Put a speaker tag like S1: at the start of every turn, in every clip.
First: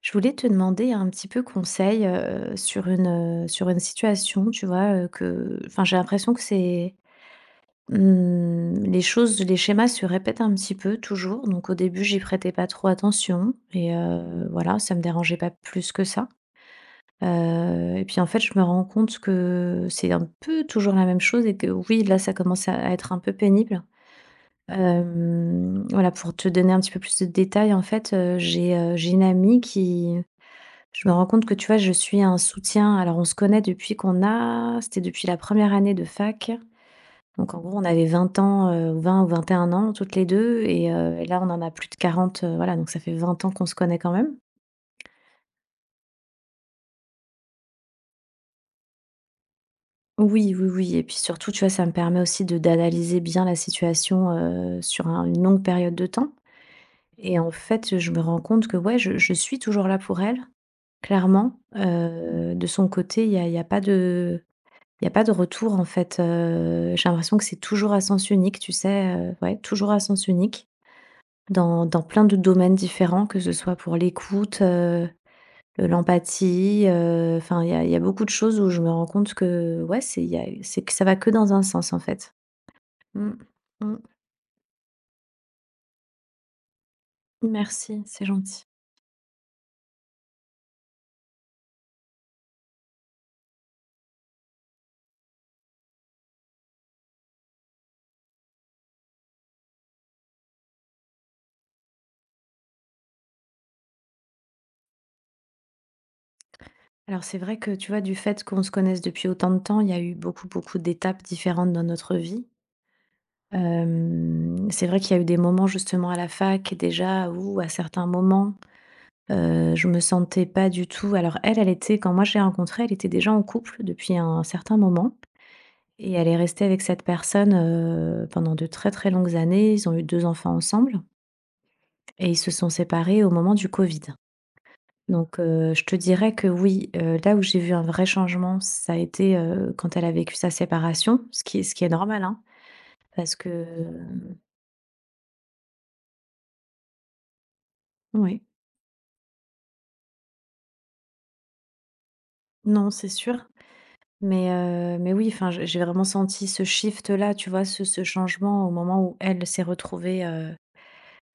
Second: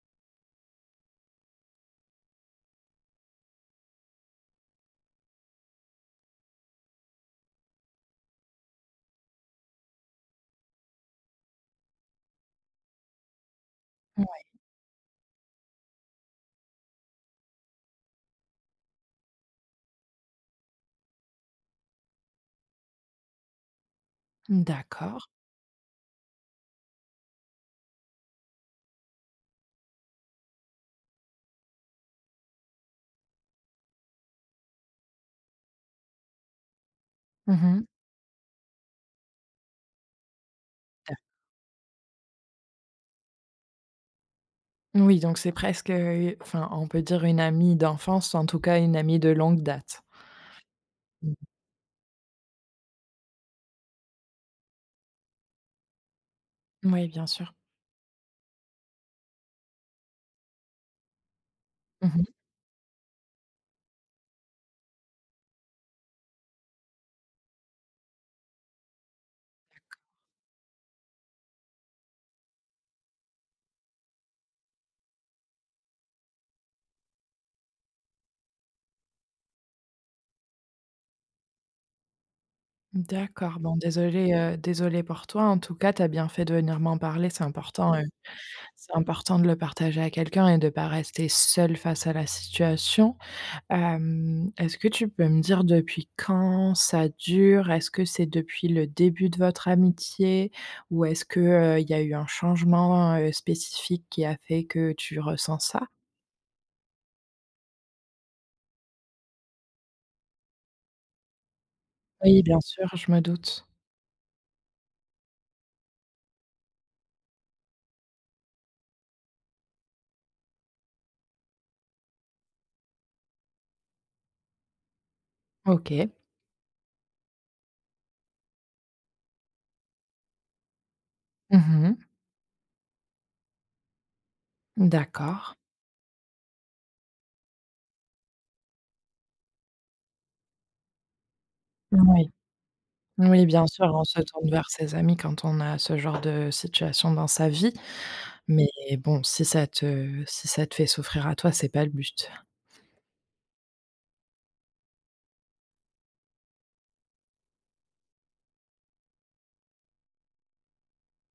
S1: Je voulais te demander un petit peu conseil, sur sur une situation, tu vois, que enfin, j'ai l'impression que les choses, les schémas se répètent un petit peu toujours. Donc au début, j'y prêtais pas trop attention et
S2: Ouais.
S1: voilà, ça me dérangeait pas plus que ça. Et puis en fait, je me rends compte que c'est un peu toujours la même chose et que oui, là, ça commence à être un peu pénible.
S2: D'accord.
S1: Voilà, pour te donner un petit peu plus de détails, en fait, j'ai une amie qui, je me rends compte que, tu vois, je suis un soutien. Alors, on se connaît depuis qu'on a c'était depuis la première année de fac. Donc, en gros, on
S2: Mmh.
S1: avait 20 ans, ou 20 ou 21 ans toutes les 2, et là, on en a plus de 40, voilà, donc ça fait 20 ans qu'on se connaît quand même.
S2: Oui, donc c'est presque, enfin, on peut dire une amie d'enfance, en tout cas une amie de longue date.
S1: Oui, oui, oui, et puis
S2: Mmh.
S1: surtout, tu vois, ça me permet aussi de d'analyser bien la situation, sur un une longue période de temps
S2: Oui, bien
S1: et en
S2: sûr.
S1: fait, je me rends compte que, ouais, je suis toujours là pour elle, clairement.
S2: Mmh.
S1: De son côté, il y a pas de Il y a pas de retour en fait. J'ai l'impression que c'est toujours à sens unique, tu sais, ouais, toujours à sens unique dans plein de domaines différents, que ce soit pour l'écoute, l'empathie, enfin il y a beaucoup de choses où je me rends compte que ouais, c'est il y a c'est que ça va que dans un sens en fait. Mmh,
S2: D'accord, bon
S1: mmh,
S2: désolée, désolée pour toi. En tout cas, tu as bien fait de venir m'en parler,
S1: merci, c'est gentil.
S2: c'est important de le partager à quelqu'un et de pas rester seul face à la situation. Hem, est-ce que tu peux me dire depuis quand ça dure? Est-ce que c'est depuis le début de votre amitié? Ou est-ce que, il y a eu un changement, spécifique qui a fait que tu ressens ça?
S1: Alors c'est vrai que, tu vois, du fait qu'on se connaisse depuis autant de temps, il y a eu beaucoup, beaucoup d'étapes différentes dans notre
S2: Oui,
S1: vie.
S2: bien sûr, je me doute.
S1: C'est vrai qu'il y a eu des moments justement à la fac déjà où, à certains moments, je me sentais pas du tout. Alors elle, elle était, quand moi je l'ai rencontrée, elle était déjà en couple depuis un certain moment,
S2: OK.
S1: et elle est restée avec cette personne, pendant de très, très longues années. Ils ont eu 2 enfants ensemble
S2: Mmh mh.
S1: et ils se sont séparés au moment du covid. Donc,
S2: D'accord.
S1: je te dirais que oui, là où j'ai vu un vrai changement, ça a été, quand elle a vécu sa séparation, ce qui est normal,
S2: Oui.
S1: hein, parce
S2: Oui,
S1: que,
S2: bien sûr, on se tourne vers ses amis quand on a ce genre de situation dans sa vie.
S1: oui.
S2: Mais bon, si ça te fait souffrir à toi, c'est pas le but.
S1: Non, c'est sûr. Mais oui, enfin, j'ai vraiment senti ce shift-là, tu vois? Ce changement au moment où elle s'est retrouvée, heu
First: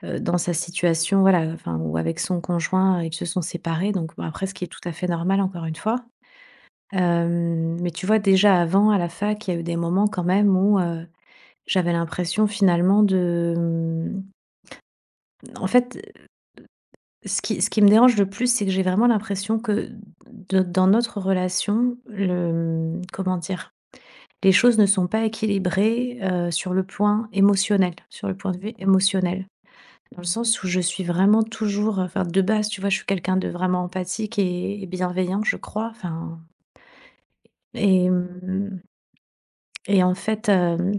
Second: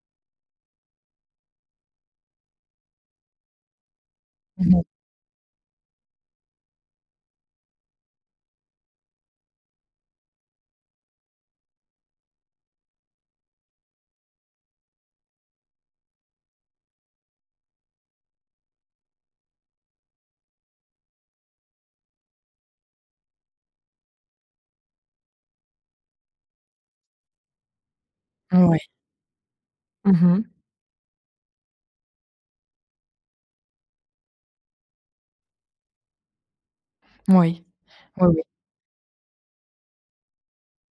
S1: heu, dans sa situation, voilà, enfin, ou avec son conjoint, ils se sont séparés, donc bon, après, ce qui est
S2: Mmh
S1: tout
S2: mh.
S1: à fait normal, encore une fois. Mais tu vois, déjà avant, à la fac, il y a eu des moments quand même où, j'avais l'impression finalement en fait, ce qui me dérange le plus, c'est que j'ai vraiment l'impression que d dans notre relation, comment dire? Les choses ne sont pas équilibrées, sur le point émotionnel, sur le point de vue
S2: Ouais.
S1: émotionnel. Dans
S2: Mmh
S1: le
S2: mh.
S1: sens où je suis vraiment toujours, enfin, de base, tu vois, je suis quelqu'un de vraiment empathique et bienveillant, je crois, enfin,
S2: Oui.
S1: et
S2: Oui, oui.
S1: hem et en fait,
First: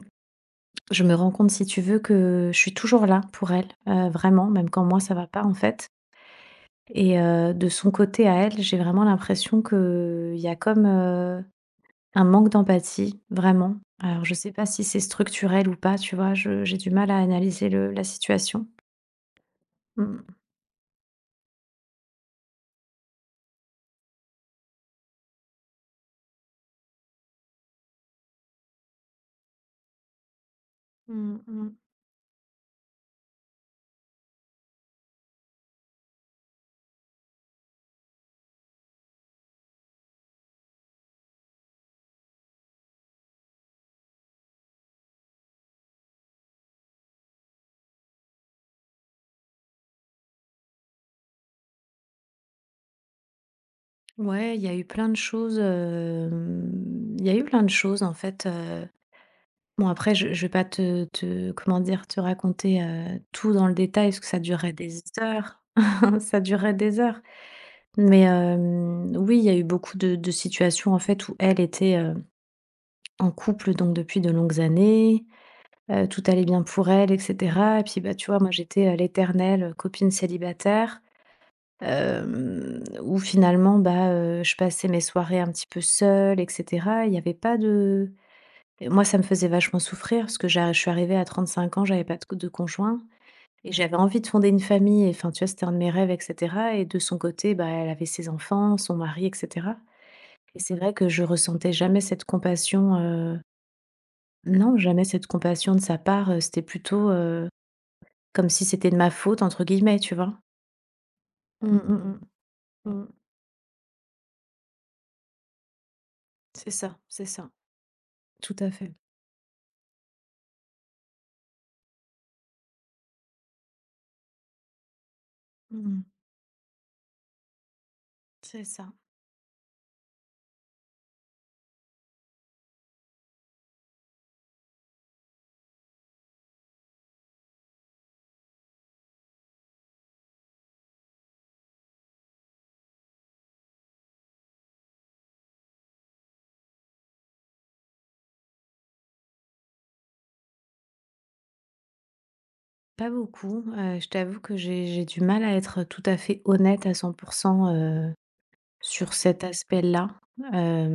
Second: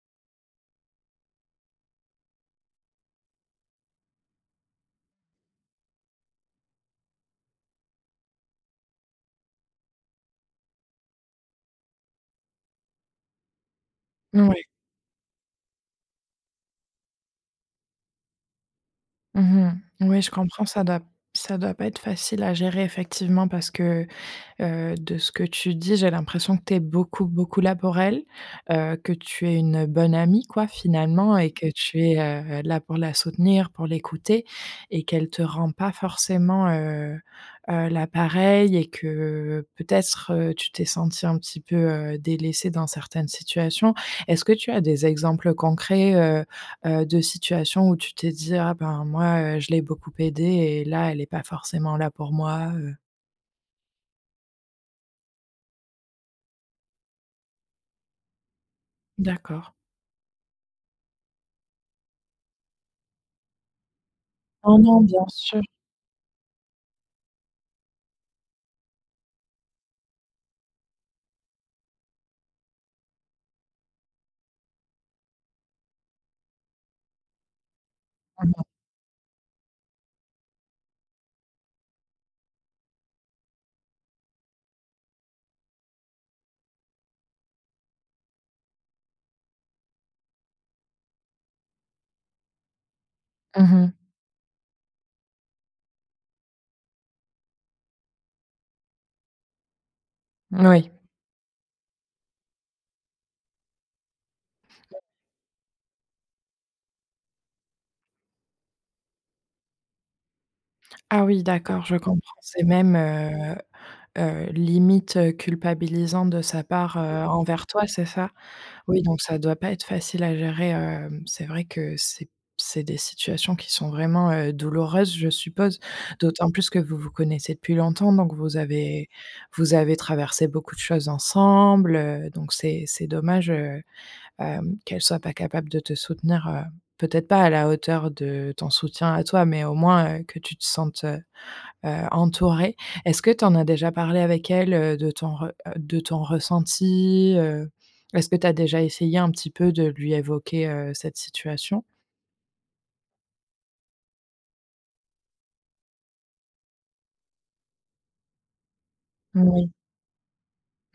S1: je me rends compte, si tu veux, que je suis toujours là pour elle, vraiment, même quand moi ça va pas, en fait, et de son côté à elle, j'ai vraiment l'impression qu'il y a comme, euh, un manque d'empathie, vraiment. Alors je sais
S2: Ouais.
S1: pas si c'est structurel ou pas, tu vois? Je j'ai du mal à analyser le la situation.
S2: Mmh mh. Oui, je
S1: Mmh.
S2: comprends, ça doit pas être facile à gérer effectivement parce que De ce que tu dis, j'ai l'impression que tu es beaucoup, beaucoup là pour elle, que tu es une bonne amie quoi
S1: Mmh
S2: finalement et que
S1: mh.
S2: tu es, là pour la soutenir, pour l'écouter et qu'elle te rend pas forcément, la pareille et que peut-être, tu t'es senti un petit peu, délaissée dans certaines situations. Est-ce que tu as des exemples concrets, de situations où tu t'es dit: «Ah ben moi, je l'ai beaucoup aidée et là elle est pas forcément là pour moi»,
S1: Ouais, il y a eu plein de choses, hem, il y a eu plein de choses en fait,
S2: D'accord.
S1: bon, après, je vais pas te comment dire, te raconter, tout dans le détail parce que ça durerait
S2: Non,
S1: des
S2: non, bien
S1: heures,
S2: sûr.
S1: ça durerait des heures. Mais, oui, il y a eu beaucoup de situations en fait où elle était, en couple donc depuis de longues années. Tout allait bien pour elle, et cetera. Et puis, bah, tu vois, moi,
S2: Mmh mh.
S1: j'étais, l'éternelle copine célibataire, où finalement, bah, je passais mes soirées un petit peu seule, et cetera. Il y avait pas de Et moi, ça me faisait vachement souffrir parce que j'arri je suis arrivée à 35 ans, j'avais pas de conjoint et
S2: Mmh.
S1: j'avais envie de fonder une famille et enfin, tu vois, c'était un de mes rêves, et cetera. Et de son côté, bah, elle avait ses enfants, son mari, et cetera. Et c'est
S2: Oui.
S1: vrai que je ressentais jamais cette compassion, non, jamais cette compassion de sa part. C'était plutôt, comme si c'était de ma faute entre guillemets, tu vois?
S2: Ah oui,
S1: Mmh
S2: d'accord,
S1: mh,
S2: je
S1: mmh.
S2: comprends. C'est même,
S1: Mmh.
S2: limite, culpabilisant de sa
S1: C'est
S2: part,
S1: ça, c'est ça.
S2: envers toi, c'est ça?
S1: Tout à fait.
S2: Oui, donc ça doit pas être facile à gérer, hem, c'est vrai que c'est des situations qui sont vraiment, douloureuses, je suppose.
S1: Mmh.
S2: D'autant plus que vous vous connaissez depuis longtemps, donc vous
S1: C'est ça.
S2: avez vous avez traversé beaucoup de choses ensemble, donc c'est dommage, qu'elle soit pas capable de te soutenir, peut-être pas à la hauteur de ton soutien à toi, mais au moins, que tu te sentes, entourée. Est-ce que tu en as déjà parlé avec elle, de ton re de ton ressenti, Est-ce que tu as déjà essayé un petit peu de lui évoquer, cette situation?
S1: Pas beaucoup, je t'avoue que j'ai du mal à être tout à fait honnête à 100, heu, sur cet
S2: Oui.
S1: aspect-là.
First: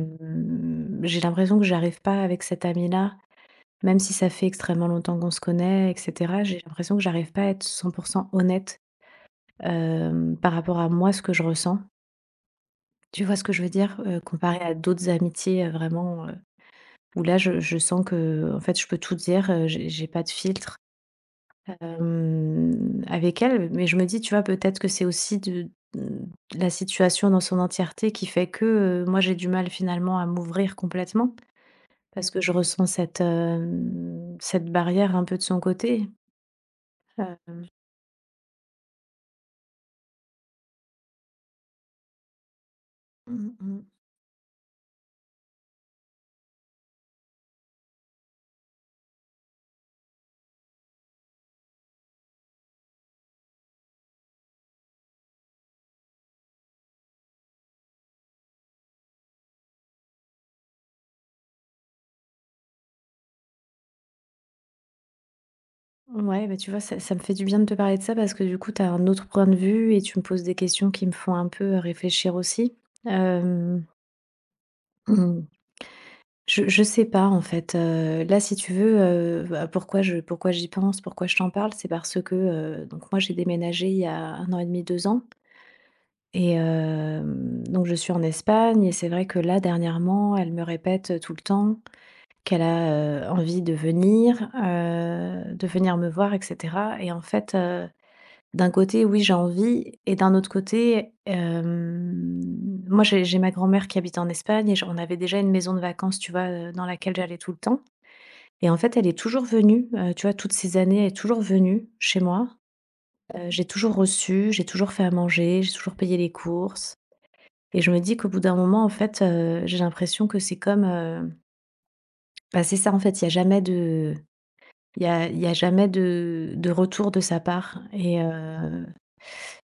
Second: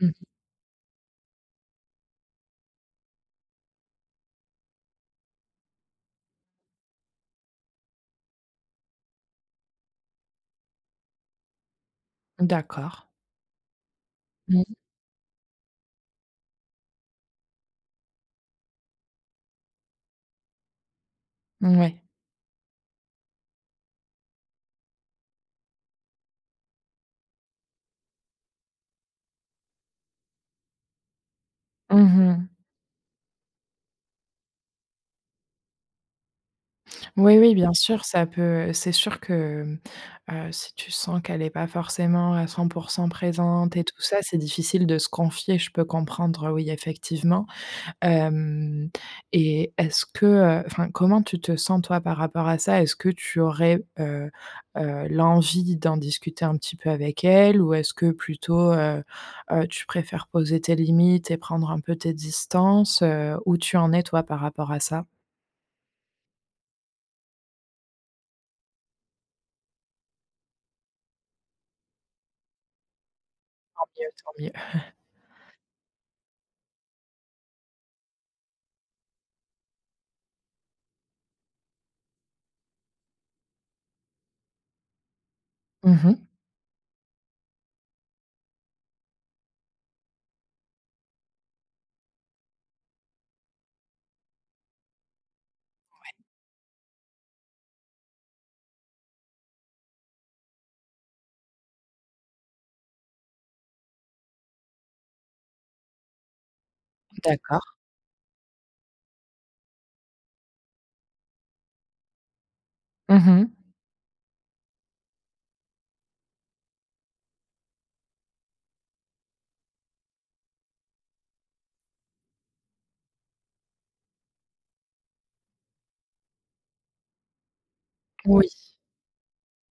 S2: Mmh.
S1: j'ai l'impression que j'arrive pas avec cette amie-là, même si ça fait extrêmement longtemps qu'on se connaît et cetera, j'ai l'impression que j'arrive pas à être 100% honnête, par rapport à moi, ce que je ressens.
S2: D'accord.
S1: Tu vois ce que je veux dire? Comparé à
S2: Mmh.
S1: d'autres amitiés, vraiment, où là, je sens que, en fait, je peux tout dire, j'ai pas de filtre,
S2: Ouais.
S1: avec elle. Mais je me dis, tu vois, peut-être que c'est aussi de mmh, la situation dans son entièreté qui fait que, moi, j'ai du mal finalement à m'ouvrir complètement parce que
S2: Mmh.
S1: je ressens cette barrière un peu de son côté.
S2: Oui, oui,
S1: Hem,
S2: bien sûr, ça peut c'est sûr que, mmh, si tu sens qu'elle est pas forcément à 100 pour cent
S1: mmh
S2: présente
S1: mh.
S2: et tout ça, c'est difficile de se confier, je peux comprendre, oui, effectivement. Hem, et est-ce que, enfin, comment tu te sens, toi, par rapport à ça? Est-ce que tu aurais, l'envie d'en discuter un petit peu avec elle? Ou est-ce que plutôt, tu préfères poser tes limites et prendre un peu tes distances? Où tu en es, toi, par rapport à ça?
S1: Ouais, bah, tu vois, ça me fait du bien de te parler de ça parce que du coup, tu as un autre point de vue et tu me poses des questions qui me font un peu réfléchir aussi. Hem
S2: Tant mieux, tant mieux.
S1: Je sais pas en fait, là si tu veux, bah, pourquoi j'y pense, pourquoi je t'en parle, c'est parce que, donc moi j'ai déménagé il y a un an et demi, 2 ans,
S2: Mmh,
S1: et donc je suis en Espagne et c'est vrai que là dernièrement, elle me répète tout le temps qu'elle a, envie de venir me voir et cetera, et en fait, d'un côté oui j'ai envie et d'un autre côté, moi j'ai ma grand-mère qui habite en Espagne, et j on avait déjà une maison de vacances, tu vois, dans laquelle j'allais tout le
S2: d'accord.
S1: temps, et en fait, elle est toujours venue, tu vois, toutes ces années, elle est toujours venue chez moi.
S2: Mmh mh.
S1: J'ai toujours reçu, j'ai toujours fait à manger, j'ai toujours payé les courses, et je me dis qu'au bout d'un moment, en fait, j'ai l'impression que c'est comme, bah, c'est ça, en fait, il y a jamais de il y a jamais de de retour de sa part, et
S2: Oui.
S1: heu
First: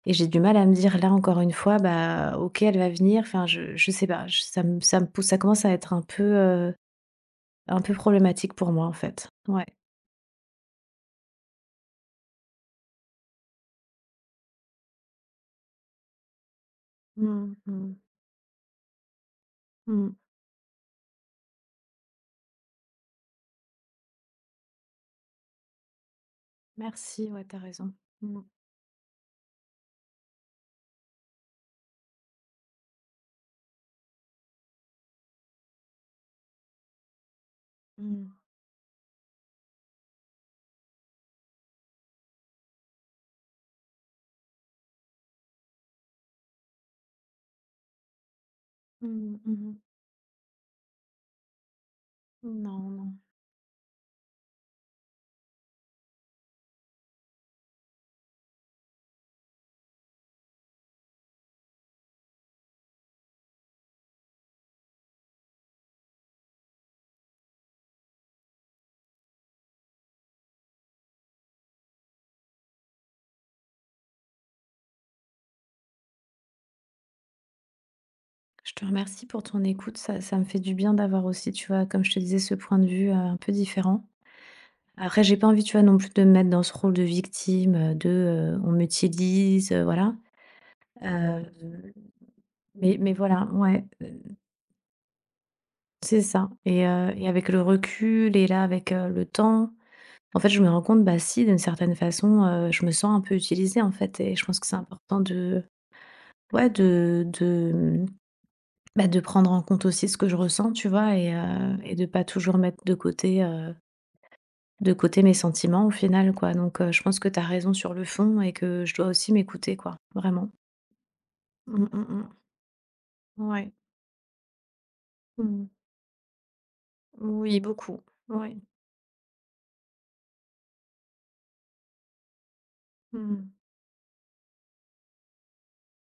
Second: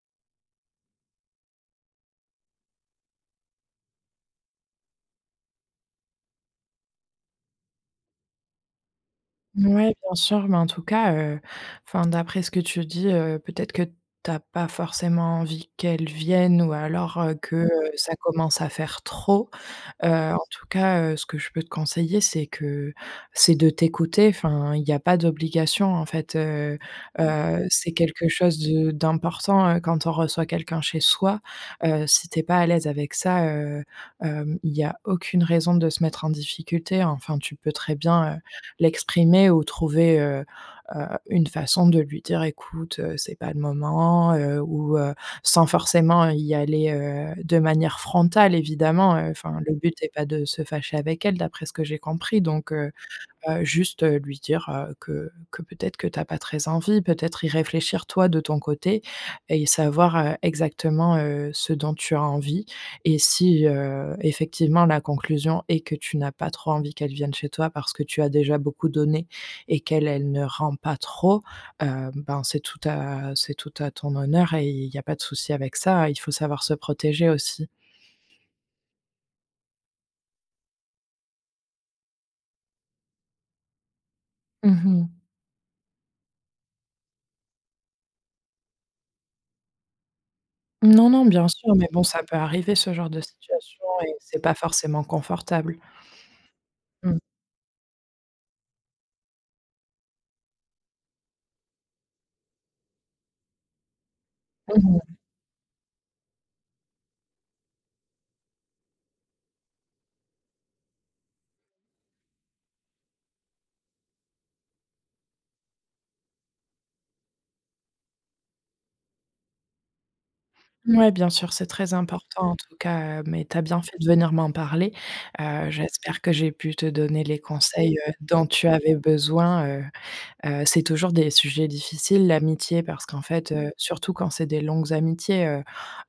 S1: et j'ai du mal à me dire, là, encore une fois, bah, OK, elle va venir, enfin, je sais pas, je ça me pousse, ça commence à être un peu problématique pour moi, en fait. Ouais.
S2: Ouais, bien sûr, mais en tout cas, enfin, d'après ce que tu dis, peut-être que tu as pas forcément envie qu'elles viennent ou alors,
S1: Mmh
S2: que,
S1: mh.
S2: ça commence à faire trop.
S1: Mmh.
S2: En tout cas, ce que je peux te conseiller, c'est de t'écouter. Enfin, il n'y a pas d'obligation, en fait,
S1: Merci, ouais, t'as
S2: c'est
S1: raison.
S2: quelque
S1: Mmh.
S2: chose de d'important, quand on reçoit quelqu'un chez soi. Si t'es pas à l'aise avec ça, hem, il n'y a aucune raison de se mettre en difficulté. Enfin, tu peux très
S1: Mmh.
S2: bien, l'exprimer ou trouver, une façon de lui dire: «Écoute, c'est pas le moment», ou sans forcément y aller, de manière frontale évidemment,
S1: Mmh mh,
S2: enfin
S1: mmh.
S2: le but n'est pas de se fâcher avec elle d'après ce que j'ai compris donc
S1: Non,
S2: heu.
S1: non.
S2: Juste, lui dire, que peut-être que t'as pas très envie, peut-être y réfléchir toi de ton côté et savoir, exactement, ce dont tu as envie et si, effectivement la conclusion est que tu n'as pas trop envie qu'elle vienne chez toi parce que tu as déjà beaucoup donné et qu'elle, elle ne rend pas trop, ben, c'est tout à ton honneur et il y a pas de souci avec ça, il faut savoir se protéger aussi.
S1: Je te remercie pour ton écoute, ça me fait du bien d'avoir aussi, tu vois, comme je te disais, ce point de vue, un peu différent.
S2: Mmh.
S1: Après j'ai pas envie, tu vois, non plus de me mettre dans ce rôle de victime, de, on m'utilise, voilà.
S2: Non, non,
S1: Heu,
S2: bien sûr, mais bon, ça peut arriver ce
S1: mais
S2: genre
S1: mais
S2: de
S1: voilà, ouais,
S2: situation et c'est pas forcément confortable.
S1: c'est ça, et heu
S2: Mmh.
S1: et avec le recul et là, avec, le temps, en fait, je me rends compte, bah, si, d'une certaine façon, je me sens un peu utilisée, en fait, et je pense que c'est
S2: Mmh mh.
S1: important de ouais, de, mmh bah, de prendre en compte aussi ce que je ressens, tu vois? Et de pas toujours mettre de côté mes sentiments au final, quoi. Donc je pense que tu as raison sur le fond et que je dois aussi m'écouter, quoi, vraiment.
S2: Ouais, bien sûr, c'est
S1: Mmh
S2: très
S1: mh, mmh.
S2: important en tout cas, mais tu as
S1: Ouais.
S2: bien fait de venir m'en parler.
S1: Mmh.
S2: J'espère que j'ai pu te donner les
S1: Oui,
S2: conseils,
S1: beaucoup.
S2: dont
S1: Ouais.
S2: tu avais besoin, heu. C'est toujours des sujets difficiles, l'amitié, parce
S1: Mmh
S2: qu'en
S1: mh.
S2: fait, mmh, surtout quand c'est des longues amitiés, heu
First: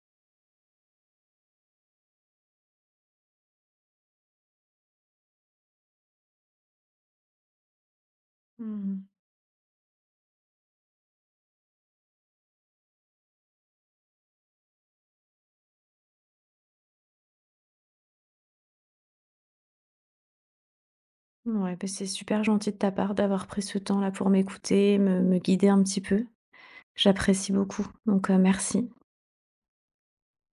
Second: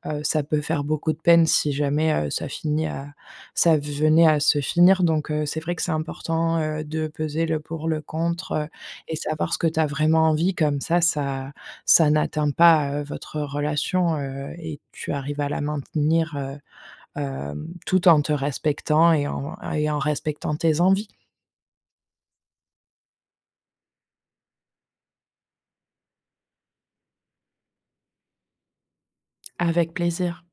S2: heu, ça peut faire beaucoup de peine si jamais, ça venait à se finir. Donc c'est vrai que c'est important, de peser le pour, le contre,
S1: Mmh.
S2: et savoir ce que tu as vraiment envie. Comme ça, ça n'atteint pas, votre relation, et tu arrives à la maintenir, hem, tout en te respectant et en respectant tes envies.
S1: Ouais, beh, c'est super gentil de ta part d'avoir pris ce temps-là pour m'écouter, me guider un petit peu. J'apprécie beaucoup, donc merci.
S2: Avec plaisir.